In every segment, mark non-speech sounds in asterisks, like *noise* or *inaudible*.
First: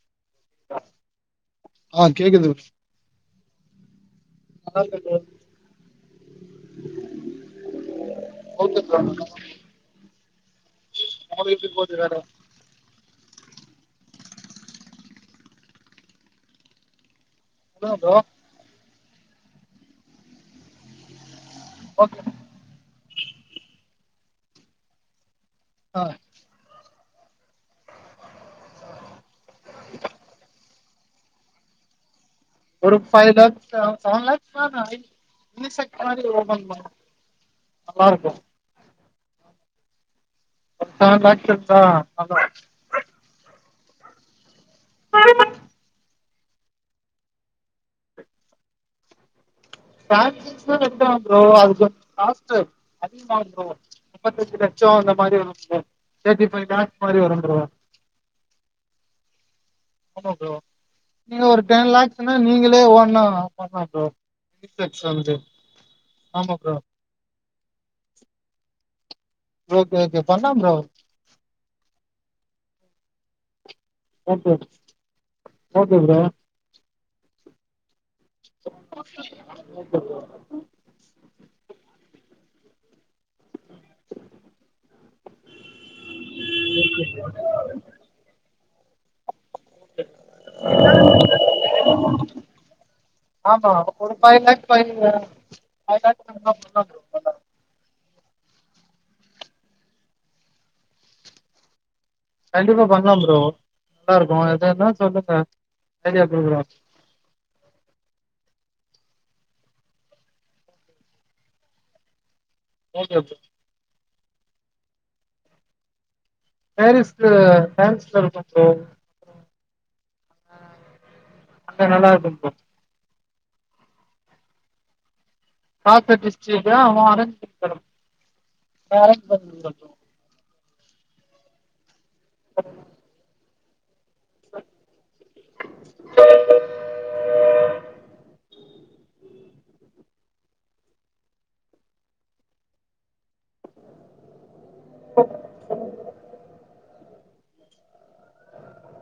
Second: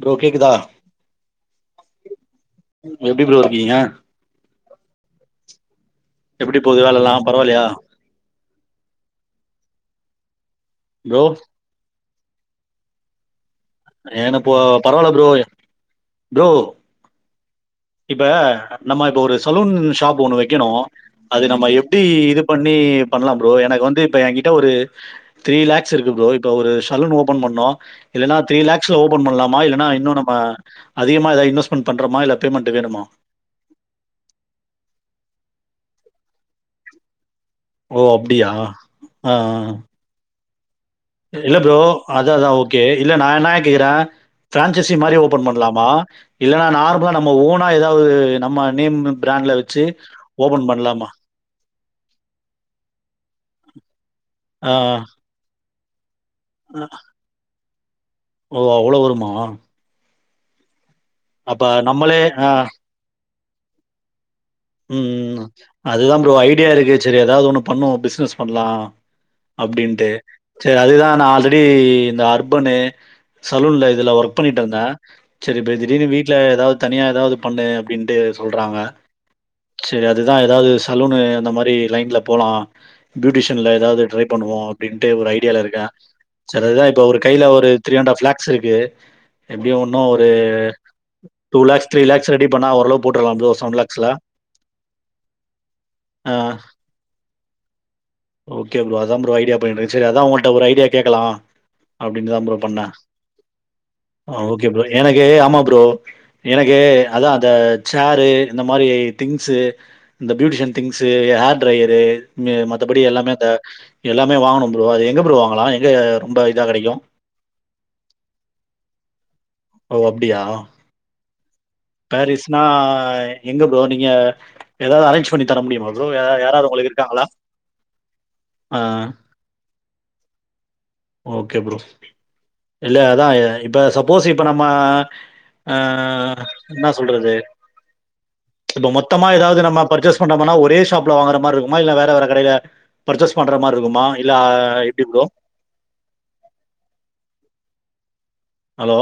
Bro கேக்குதா ஆ கேக்குது எப்டி ப்ரோ ஏன் *inaudible* எப்டி போது வேலலெல்லா பரவால்லையா ஒனக்கு எப்டி போது வேல ஏன்ன போ பரவால்ல ப்ரோ ப்ரோ அதா ப்ரோ இப்ப நம்ம இப்ப ஒரு சலூன் ஷாப் ஒண்ணு வெக்கனோம் அது நம்ம எப்டி ஓகே இது பண்ணி பண்லா ப்ரோ எனக்கு வந்து இப்ப என் கிட்ட ஒரு த்ரீ லேக்ஸ் ஆ இருக்கு ப்ரோ இப்ப ஒரு சலூன் ஓபன் பண்ணோம் இல்லன்னா த்ரீ லேக்ஸ்ல ஓபன் பண்ணலா மா இல்லன்னா இன்னு நம்ம அதிகமா எதா இன்வஸ்மென்ட் பண்றமா இல்ல பேமெண்ட் ஒரு வேணுமா ஃபை லாக்ஸ் செவன் லாக்ஸ் மேல ஆயி *unintelligible* ஒ அப்படியா ஆஹ் ஒரு செவன் லேக்ஸ் இல்ல ப்ரோ இருந்தா அத நல்லா அதான் ஓகே இல்ல நான் என்ன கேக்குறேன் பிரான்சைசி மாதிரி ஓபன் பண்ணலாமா இல்லன்னா நார்மலா நம்ம ஓனா ஏதாவது நம்ம நேம் பிராண்ட்ல வச்சு ஓப்பன் பிரான்சிஸ்ன பண்ணலாமா? கஷ்டம் ப்ரோ அது கொஞ்சம் காஸ்டு கஷ்டம் ப்ரோ நப்பத்தி அஞ்சு லட்சம் அந்த மாதிரி வரும் ப்ரோ தேர்ட்டி ஃபைவ் அஹ் லேக்ஸ் மாரி வரு ப்ரோ ஓ அவ்வளவு வருமா ஆமா ப்ரோ நீங்க ஒரு அப்ப டென் நம்மளே லேஸ்ன்னா நீங்களே ஒனா ஆமா ப்ரோ யூனிசெக்ஸ் வந்து உம்ம் அதுதான் ப்ரோ ஐடியா இருக்கு சரி ஏதாவது ஒண்ணு பண்னுவோம் பிசினஸ் பண்ணலாம் ஓகே அப்டின்ட்டு ஓகே பண்லா ப்ரோ சரி அதுதான் நான் ஆல்ரெடி இந்த அர்பனு சலூன்ல ஒர்க் ஓகே பண்ணிட்டு இருந்தன் சரி ஓகே திடீர்னு ப்ரோ வீட்ல ஏதாவது தனியா ஏதாவது பண்டைய அப்டின்ட்டு சொல்றாங்க சரி அதுதான் ஏதாவது சலூனு அந்த மாதிரி லைன்ல போ போலாம் பியூட்டிஷியன்ல ஏதாவது ட்ரை பண்ணுவோம் அப்டின்ட்டு ஒரு ஐடியால இருக்கன் சரி அத்தான் இப்ப ஒரு கையில ஒரு த்ரீ அண்ட்ப் ஆப் லேக்ஸ் இருக்கு க்கு எப்படியோ ஒன்னும் ஒரு two lakhs three lakhs ready பண்ணா ஓரளவு போட்டுரலாம் ப்ரோ ஆமா செவன் லேக்ஸ்ல ஆ *unintelligible* ஓகே ப்ரோ அத ஐடியா பண்ண சரி அதான் உங்ககிட்ட ஒரு ஐடியா கேட்கலாம் அப்டின்னு தான் ப்ரோ கண்டிப்பா பண்ணேன் பண்லா ப்ரோ நல்லா ஆ இருக்கு ஓகே ப்ரோ எதுன்னா எனக்கு சொல்லுங்க ஆமாம் ப்ரோ ஐடியா குடுக்குறோ எனக்கு அதான் அந்த சேரு இந்த மாரி திங்ஸ் இந்த பியூட்டிஷியன் திங்ஸ்வு ஹேர் டிரையரு மத்தபடி ஓகே எல்லாமே ப்ரோ அந்த எல்லாமே வாங்கணும் ப்ரோ அது எங்க ப்ரோ வாங்கலாம் எங்க ரொம்ப இதா கெடைக்கும்? பேரிஸ்ல இருக்கும் ப்ரோ ஓ அப்டியா அங்க நல்லா இருக்கு ப்ரோ பேரிஸ்னா எங்க ப்ரோ நீங்க ஏதாது அரஞ் ஆ *unintelligible* ஓகே ப்ரோ இல்ல அதா ப்ப சப்போஸ் இப்ப நம்ம அஹ் என்ன சொல்றது இப்ப மொத்தமா ஏதாது நம்ப பர்ச்சேஸ் பண்றோம்னா ஒரே ஷாப்ல வாங்குற மாரி இருக்குமா இல்ல வேற வேற கடயில பர்சேஸ் பண்ற மாரிருக்குமா இல்ல எப்டி ப்ரோ ஹலோ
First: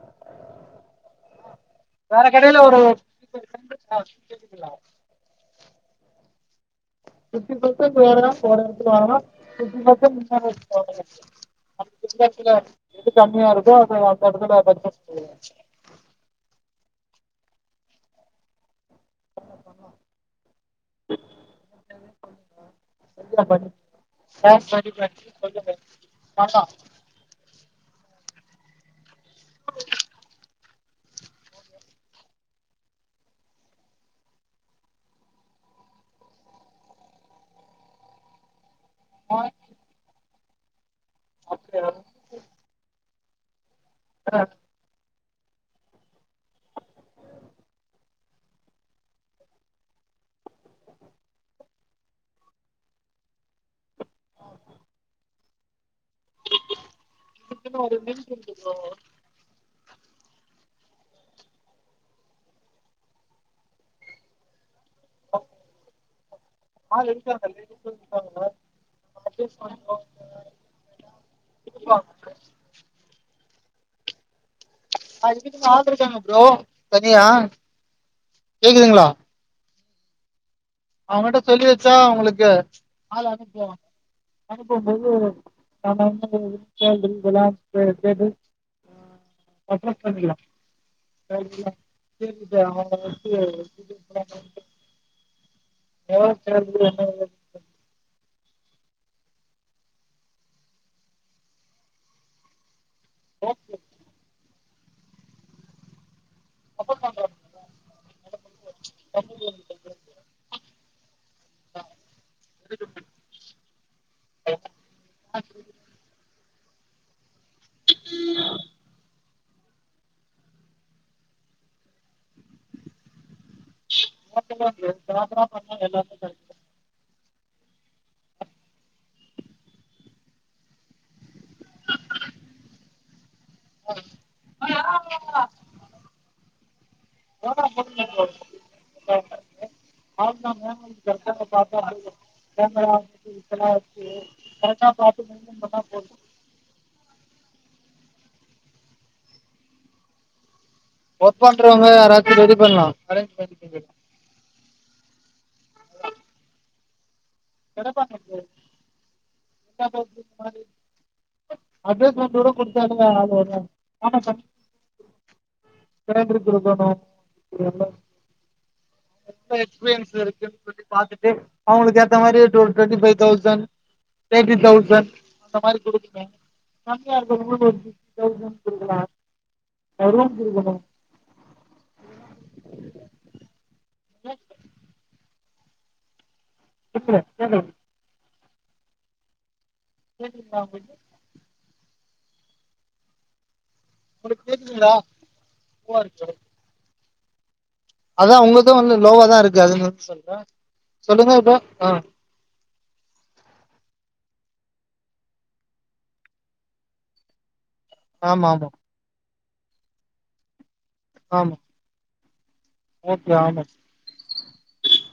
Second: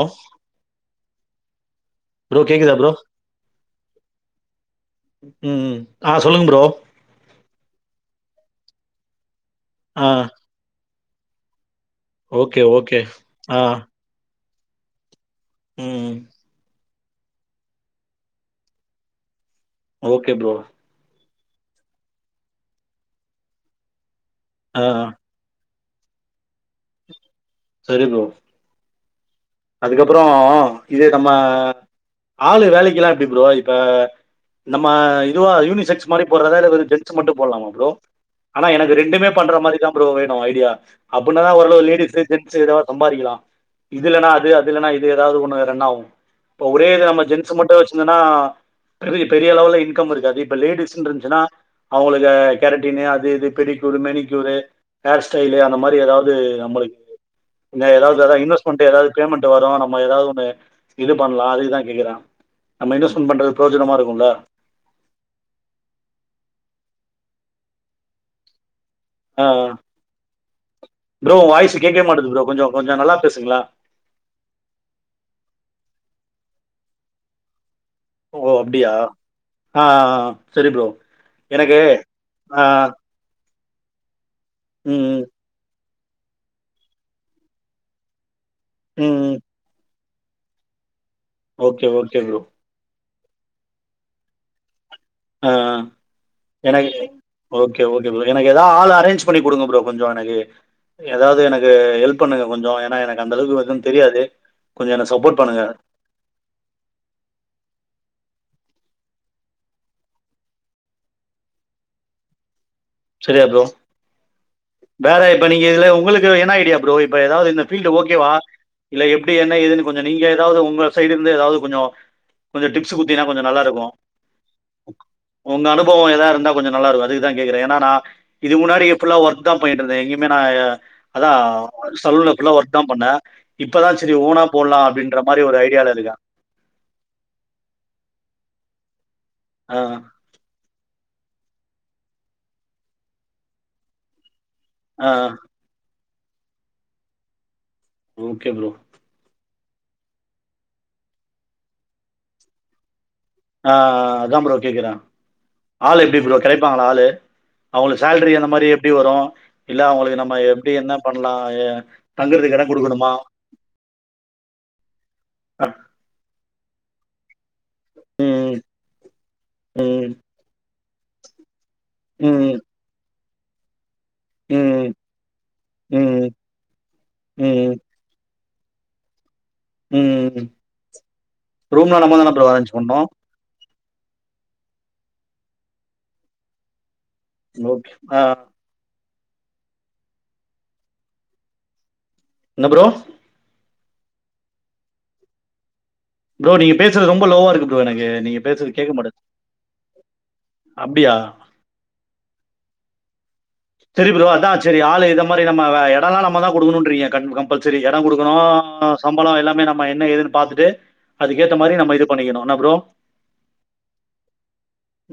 வேற ப்ரோ கடயில கேக்குதா ஒரு ப்ரோ? ஆஹ் சொல்லுங்க ப்ரோ பிப்டி பெர்சன் வேற எடத்துல வாங்லா பிப்டி ஆ பெர்சன் வேற எடத்துல வாங்லா ஓகே, ஓகே. எது கம்மியா இருக்கோ அது அந்த எடத்துல *unintelligible* உம்ம் ஓகே ப்ரோ *unintelligible* ஆ *unintelligible* பண்லா சரி ப்ரோ அதுக்கப்பறம் இது நம்ம ஆளு வேலக்கில்லா எப்டி ப்ரோ இப்ப நம்ம இதுவா யூனிசெக்ஸ் மாரி போறதா வெறு ஜென்ஸ் மட்டு போல்லாமா ப்ரோ ஆனா எனக் ரெண்டுமே பண்ற மாரிதா ப்ரோ ஐடியா அப்புன ஒரளவு லேடிசு ஜென்சு ஏத சம்பாரிக்கலா *inaudible* இதுல்லன்னா இது ஏதாது ஒன்னு ரன்னாவு இப்ப ஒரே நம்ம ஜென்ச மட்டு வச்சுருந்தனா ப்ரவி பெரியளவுல இன்கம் இருக்காது இப்ப லேடிஸ்ன்ருச்சுனா அவுங்களுக்கு கேரட்டீனு அது இது பெடிகியூர் மெனிகியூரு ஹேர்ஸ்டைலு அந்த மாரி ஏதாது நம்ளுக் இதுக்குன்னு இந்த ஒரு ஏதாது லிங்க் அதா இருக்கு ப்ரோ. இன்வெஸ்ட்மெண்ட் ஏதாது மன்ட்டு வரு நம்ம ஏதாது ஒண்ணு இது பண்லா அதுக்குதா கேக்குறே நம்ம இன்வெஸ்ட்மென்ட் பண்றது புரோஜனமா இருக்குல ஹலோ ஆள் இருக்காங்க லேடிஸ் இருப்பாங்க ஆஹ் ஆஹ் ப்ரோ வாய்ஸ் கேட்வே இருப்பாங்க. மாட்டுது ப்ரோ கொஞ்ச கொஞ்ச நல்லா பேசுங்ள அதுக்கின்னு ஆல்ருக்காங்க ப்ரோ தனியா ஓஓ அப்டியா ஆஹ் ஆஹ் ஆஹ் அவங்கிட்ட சொல்லி வச்சா உங்களுக்கு ஆ ஆள் அனுப்புவாங்க ம், அனுப்பும்போது *unintelligible* ம், ம். Okay, okay bro. *unintelligible* *unintelligible* *unintelligible* *unintelligible* ஆ என்ன ஏதுன்னு எனக்கு ஓகே ஓகே எனக்கு ஏதாவது ஆள அரேஞ்ச் பண்ணி கொடுங்க ப்ரோ கொஞ்சம் எனக்கு ஏதாவது எனக்கு ஹெல்ப் பண்ணுங்க கொஞ்சம் எனக்கு அந்த அளவுக்கு கேட்டு எதும் தெரியாது கொஞ்சம் என்ன சப்போர்ட் பண்ணுங்க *unintelligible* சரியா ப்ரோ வேற இப்ப நீங்க இதுல உங்களுக்கு என்ன ப்ரோ இந்த பீல்ட்ஓகேவா இல்ல எப்படி என்னதுன்னு கொஞ்சம் நீங்க ஏதாவது உங்க சைடு இருந்து ஏதாவது கொஞ்சம் கொஞ்சம் டிப்ஸ் குடுத்தீங்கன்னா கொஞ்சம் நல்லா இருக்கும் ஆ உங்க பண்ணா அனுபவம் எல்லாமே எதாது இருந்தால் கிடைக்கும் கொஞ்சம் நல்லா இருக்கும் அதுக்கு அதான் கேக்றேன் என்னா இது முன்னாடி ஒர்க் தான் பண்ணிந்தேன் எங்குமே நான் அதான் சலூன் ஒர்க் தான் பண்ணேன் இப்பதான் சேரி ஓனா போலாம் அப்படின்ற மாதிரி ஒரு ஐடியால இருக்க *unintelligible* ஆ, ஆமா *unintelligible* கரெக்டா ஆ. பாத்து மெய்டன் பண்ணாபோதும் ஓகே ப்ரோ ஒர்க் பண்றவுங்க யாராச்சும் ரெடி பண்லாம் ஆஹ் அதாம் ப்ரோ கேக்குறேன் ஆளு எப்டி ப்ரோ கிடைப்பாங்களா ஆளு *inaudible* அவங்களுக்கு கிடைப்பாங்க சேலரி அந்த மாதிரி எப்படி வரும் இல்ல எல்லா அவங்களுக்கு பேருக்கும் இந்த நம்ம மாதிரி எப்படி என்ன பண்ணலாம் அட்ரஸ் தங்குறதுக்கு மட்டும் இடம் கொடுத்தாலுங்க குடுக்கணுமா ஆள் வரும் ஆமாம் சார் ஹ சிலிண்ட்ரு *inaudible* எக்ஸ்பீரியன்ஸ் ம், இருக்குன்னு சொல்லி பாத்துட்டு ம், அவுங்களுக்கு *unintelligible* பைய் தௌசண்ட் ம், தேட்டி ம், தௌசண்ட் அந்த மாரி கொடுக்குங்க ம், கம்மியா இருக்கவுங்களுக்கு ஃபிப்டி தெளசண்ட் குடுக்கலாம் உம் ரூம்ல நம்ம தான் ப்ரோ அரேஞ் பணும் *unintelligible* கேட்கல ஓகே ஆஹ் கேக்குதா உங்களுக்கு என்ன ப்ரோ உனக்கு கேக்குதுங்களா ஓகே ப்ரோ நீங்க ரொம்ப லோவா இருக்கு ப்ரோ எனக்கு நீங்க அதான் பேசுறது உங்கதும் கேட்க வந்து மாட்டேங்குது லோவாதான் இருக்கு அதுன்னு சொல்றேன் அப்படியா சொல்லுங்க இப்ப ஆஹ் சரி ப்ரோ அதான் சரி ஆளு இத மாதிரி நம்ம எடல்லாம் நம்ம தான் கொடுக்கணும்றீங்க ப சரி இடம் கொடுக்கணும் ஆமாம் ஆமாம் சம்பளம் எல்லாம் நம்ம என்ன ஏதுன்னு பார்த்துட்டு அதுக்கேத்த ஆமாம் மாதிரி நம்ம இது பண்ணிக்கணும் ஏன ப்ரோ ஓகே ஆமாம்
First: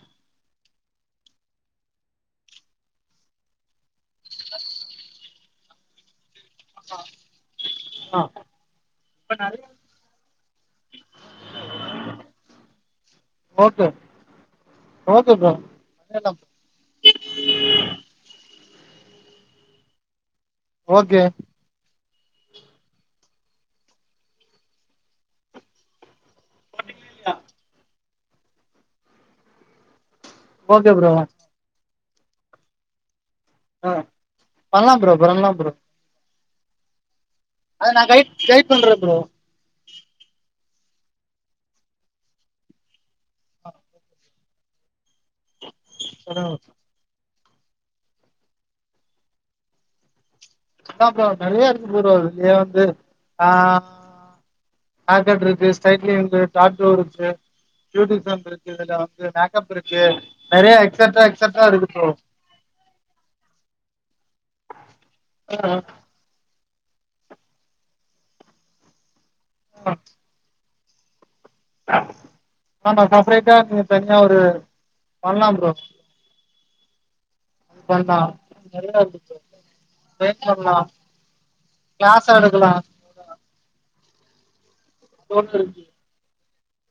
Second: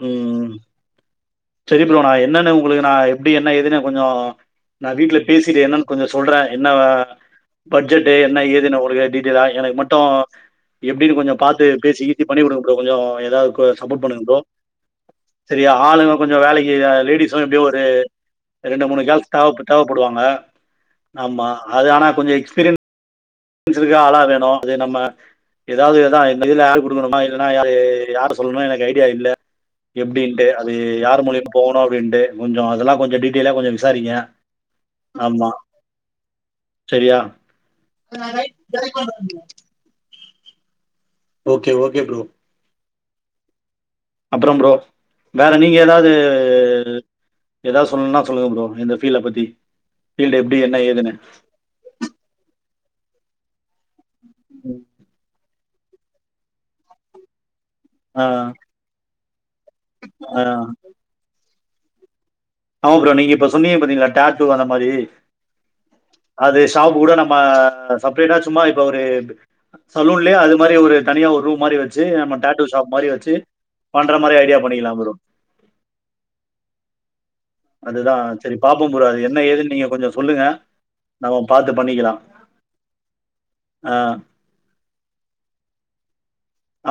உம் சரி ப்ரோ நா என்னன்னு உங்களுக்கு நான் அப்படி என்ன எதுன கொஞ்சம் நான் வீட்டுல பேசிட்டு என்னன்னு கொஞ்சம் சொல்றேன் என்ன பட்ஜெட்டு ஆ என்ன ஏதுனு உங்களுக்கு டீட்டெயலா எனக்கு மட்டும் எப்படின்னு கொஞ்சம் பார்த்து பேசி ஈசி பண்ணி கொடுக்கம் கொஞ்சம் ஏதாவது ஓகே சப்போர்ட் பண்ணுங்கம் ஓகே ப்ரோ சரியா ஆளுங்க பண்ணிடலாம் கொஞ்சம் ப்ரோ. வேலைக்கு லேடிஸ்லாம் எப்படியோ ஒரு ரெண்டு மூணு கேள்ஸ் தேவை தேவைப்படுவாங்க ஓகே ஆமா அது ஆனா கொஞ்சம் எஸ்பீரியன்ஸ் ஆளா வேணும் அது நம்ம ஏதாவது ஏ மொதுல ஆள் கொடுக்கணோமா இல்ன்னாயரு யாரும் சொல்லணும் எனக்கு ஐடியா இல்ல எப்படின்ட்டு அது ஓகே ப்ரோ யார் மூலியம் போகனும் அப்பின்ட்டு கொஞ்சம் அதெல்லாம் கொஞ்சம் டி ஆஹ் பண்ணலாம் ப்ரோ ஆமா பண்ணலாம் ப்ரோ சரியா அத நான் கைட் கைட் பண்றேன் ப்ரோ ஓகே ஓகே ப்ரோ அப்புறம் ப்ரோ வேற நீங்க ஏதாவது ஏதாவது சொல்லணும்ன்னா சொல்லுங்க ப்ரோ இந்த ஃபீல் பத்தி ஃபீல்டு எப்படி என்ன ஏதுன்னு ஆமாம் ப்ரோ நேறய இருக்கு ப்ரோ ஆஹ் ஆற்காடு ரிஜிஸ்ட் சைட்லயே வந்து டாட்டு இருச்சு ஆ, பியூட்டிசன் இருக்கு இதுல வந்து மேக்கப் இருக்கு ஆ. நெறைய எக்சட்ரா எக்சட் செட்டா இருக்கு ப்ரோ ஆமா ப்ரோ நீங்க இப்ப சொன்னீங்க பாத்தீங்களா டாட்டு அந்த மாதிரி அது ஷாப் கூட நம்ம செப்ரேட்டா சும்மா இப்ப ஒரு சலூன்லையா அது இது மாத்ரி ஒரு தனியா ஒரு ரூம் மாதிரி வச்சு நம்ம டாட்டு ஷாப் ஆமா மாதிரி வச்சு செப்ரேட்டா நீங்க பண்ற தனியா ஒரு மாதிரி ஐடியா பண்ணிக்கலாம் ப்ரோ பண்ணலாம் ப்ரோ அது அதுதான் பண்ணலாம் செரி பாப்போம் நெறையா ப்ரோ அது இருக்கு என்ன ஏதுன்னு நீங்க கொஞ்சோ ட்ரெயின் சொல்லுங்க பண்ணலாம் நம்ம பாத்து பண்ணிக்கலாம் கிளாஸ் எடுக்கலாம் ஆஹ் கோர்ஸ் இருக்கு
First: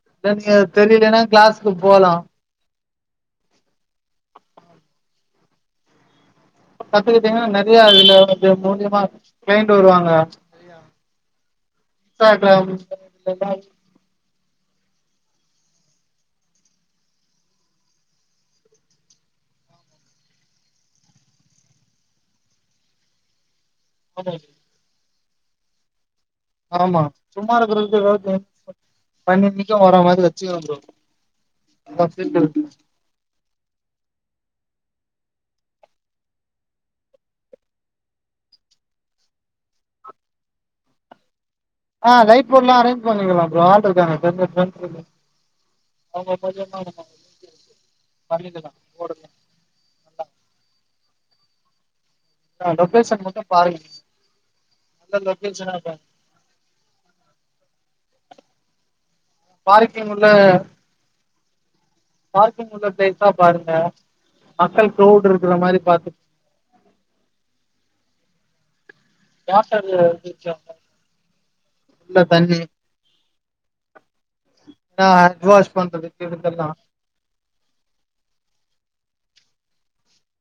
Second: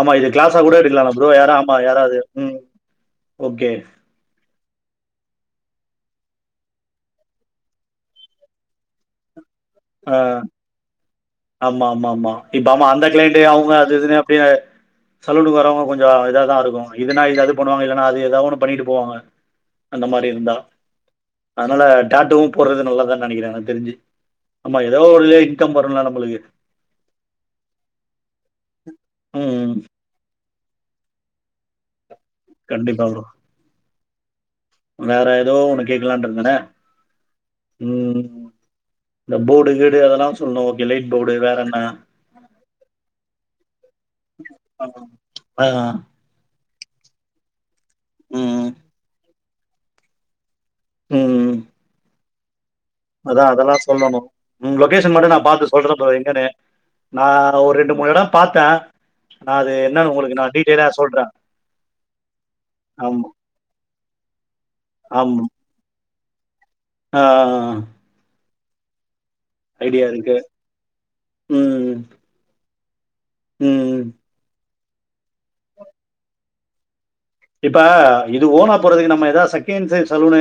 ஆமா இது இல்ல நீங்க கிளாஸா கூட எடுக்கலாம் தெரியலன்னா ப்ரோ யாரா கிளாஸ்க்கு ஆமா போலா யாராவது உம் ஓக்கே கத்துக்கிட்டீங்கன்னா நெறைய இதுல இது மூலயமா இரு ஆஹ் ஆமா ஆமா ஆமா இப்ப இன்ஸ்டாகிராம் ஆமா அந்த கிளைண்ட்டு அவங்க அது இதுனு அப்படியே சலூனுக்கு வரவங்க கொஞ்சம் இத தான் இருக்கும் இதுன்னா இது அது பண்ணுவாங்க இல்லன்னா அது ஏதாவது ஒண்ணு பண்ணிட்டு போவாங்க அந்த மாதிரி இருந்தா அதனால டாட்டுவும் போடுறது நல்லதான் நெனைக்கிறேன் பாப்போம் ஏதோ ஒருல இன்கம் வரும்ல நமக்கு ஆமா சும்மா இருக்கரத்துக்கு ஏதாவது பண்ணி ம் ம். இன்கம் வர மாதிரி தான் ப்ரோ ச்ச *unintelligible* கண்டிப்பா ப்ரோ வேற ஏதோ ஒண்ணு கேக்கலான்னு இருந்தேனே உம் இந்த போர்டு கீடு அதெல்லாம் சொல்லணும் ஓக்கே லைட் போர்டு வேற என் ஆஹ் லைட் போர்டு எல்லாம் அரேஞ்ச் பண்ணிக்கலாம் ப்ரோ ஆள் இருக்காங்க ஆ ம் பண்ணிக்கலாம் போர்டுலா நல்லா உம் உம் லொகேஷன் மட்டு அதான் பாருங்க அதெல்லாம் சொல்லணும் லொகேஷன் நல்ல மட்டும் நான் பார்த்து லொகேஷனா சொல்றேன் பாருங்க ப்ரோ எங்கன்னு நான் ஒரு ரெண்டு மூணு இடம் பாத்தேன் பார்க்கிங் உள்ள சொல்றே பார்க்கிங் உள்ள ஆமா பிளேஸா பாருங்க மக்கள் க்ரவுட் இருக்கற மாதிரி பாத்து ஆஹ் ஆஹ் ஆஹ் *unintelligible* இல்ல தண்ணி உம் உம் ஆஹ் வாஷ் பண்ற இதுகேல்லாம் இப்ப இது ஓனா போறதுக்கு நம்ம ஏதாவது செகண்ட் சலூனு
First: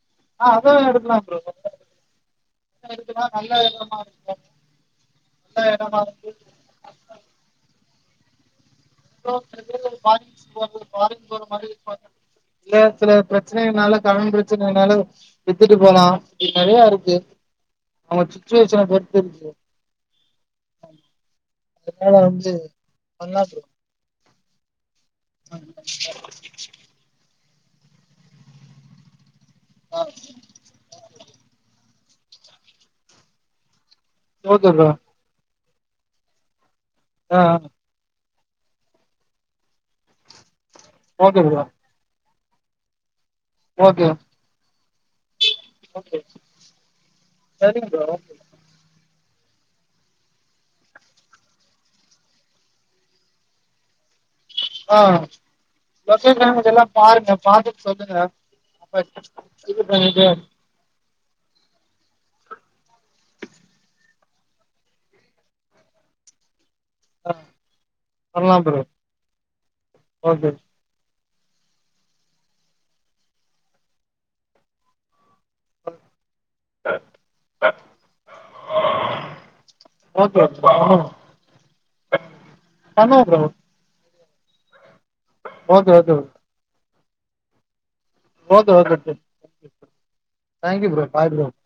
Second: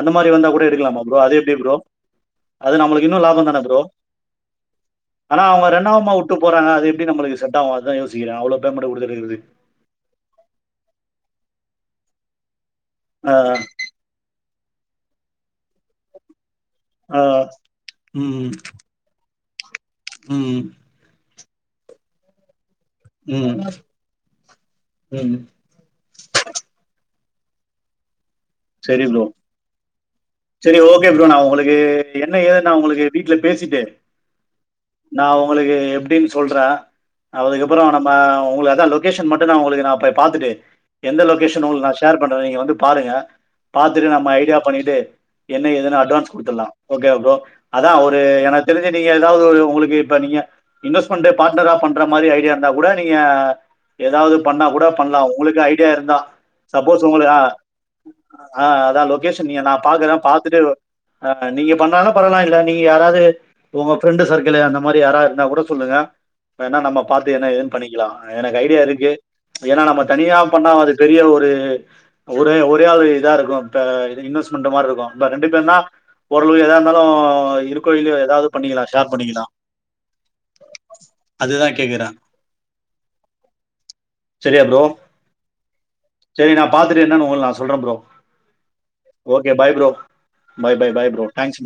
அந்த மாதிரி வந்தா ஆ கூட அதா எடுக்கலாமா எடுக்கலா ப்ரோ அது எப்படி ப்ரோ அது நம்மளுக்கு இன்னும் எடுக்கலா லாபம் தான நல்ல ப்ரோ இடமா இருக்கு ஆனா அவங்க நல்ல இடமா ரெண்டாவமா விட்டு இருக்கு போறாங்க அது எப்படி நம்ளுக்கு செட் ஆவும் அதா யோசி திராவு ப்ரோ *inaudible* *unintelligible* இல்ல சில ஆ பிரச்சனைகள்னால *unintelligible* ச்சினாலும் வித்துட்டு போலாம் இது நிறைய இருக்கு ஆ அவங்க சுச்சுவேஷன் பொறுத்து இருக்கு உஹம் அதனால வந்து பண்லா உம் ப்ரோ *inaudible* சரி ப்ரோ ஆ சரி ஓகே ப்ரோ நா உங்களுக்கு என்ன ஏதன்னா உங்களுக்கு வீட்டுல பேசிட்டு ஓக்கே ப்ரோ நா உங்களுக்கு எப்படின்னு சொல்றேன் ஆ ஆ அதுக்கப்புறம் நம்ம உங்கள அதான் லொகேஷன் மட்டும் தான் உங்களுக்கு நான் போய் பாத்துட்டு எந்த ஓகே லொகேஷன் ப்ரோ உங்களுக்கு நான் ஷேர் பண்ற நீங்க வந்து பாருங்க ஓகே பாத்துட்டு நம்ம ஐடியா பண்ணிட்டு *inaudible* என்ன ஏதுன்னு ஓகே அட்வான்ஸ் கொடுத்துடலாம் ஓகேவா ப்ரோ சரிங்க அதான் ப்ரோ ஒரு எனக்கு தெரிஞ்சு நீ ஏதாவது உங்களுக்கு இப்ப நீங்க இன்வெஸ்ட்மெண்ட் பார்டனரா பண்ற மாரி ஐடியா இருந்த கூட நீங்க ஏதாவது பண்ணா கூட ஆ பண்ணலாம் உங்களுக்கு ஐடியா இருந்தான் லொகேஷன் இதெல்லா சப்போஸ் உங்களா பாருங்க ஹான் பாத்துட்டு சொல்லுங்க ஆஹ் அப்ப அதான் லொகேஷன் நீங்க இது நான் பாக்குறேன் பண்ணிட்டு பாத்துட்டு ஆஹ் நீங்க பண்ணாலு பரவலா இல்ல நீங்க யாராவது உங்க ஃப்ரெண்டு சர்க்கிள் அந்த மாரி யாரா இருந்தா கூட சொல்லுங்க நம்ம பாத்து ஆ என்ன ஏதுன்னு பண்ணிக்கலாம் பண்ணலா எனக்கு ஐடியா ப்ரோ இருக்கு ஏன்னா நம்ம தனியா ஓகே பண்ண அது பெரிய ஒரு து ஒரே ஒரையா இதா இருக்கும் இப்ப இன்வெஸ்மெண்ட் மாரி இருக்கும் நம்ம ரெண்டு பேர்னா ஓரளவு எதா இருந்தாலும் இருக்கோ இல்லையோ ஏதாவது பண்ணிக்கலாம் ஷேர் பண்ணிக்கலாம் ஓகே ஓகே பண்ணுவோ அதுதான் கேக்குறேன் பண்ணுவோ சரியா ப்ரோ ஓக்கே ஓக்கே *unintelligible* நான் சொல்றன் bro okay okay okay bye bro bye bye thank you bro bye bye bro thanks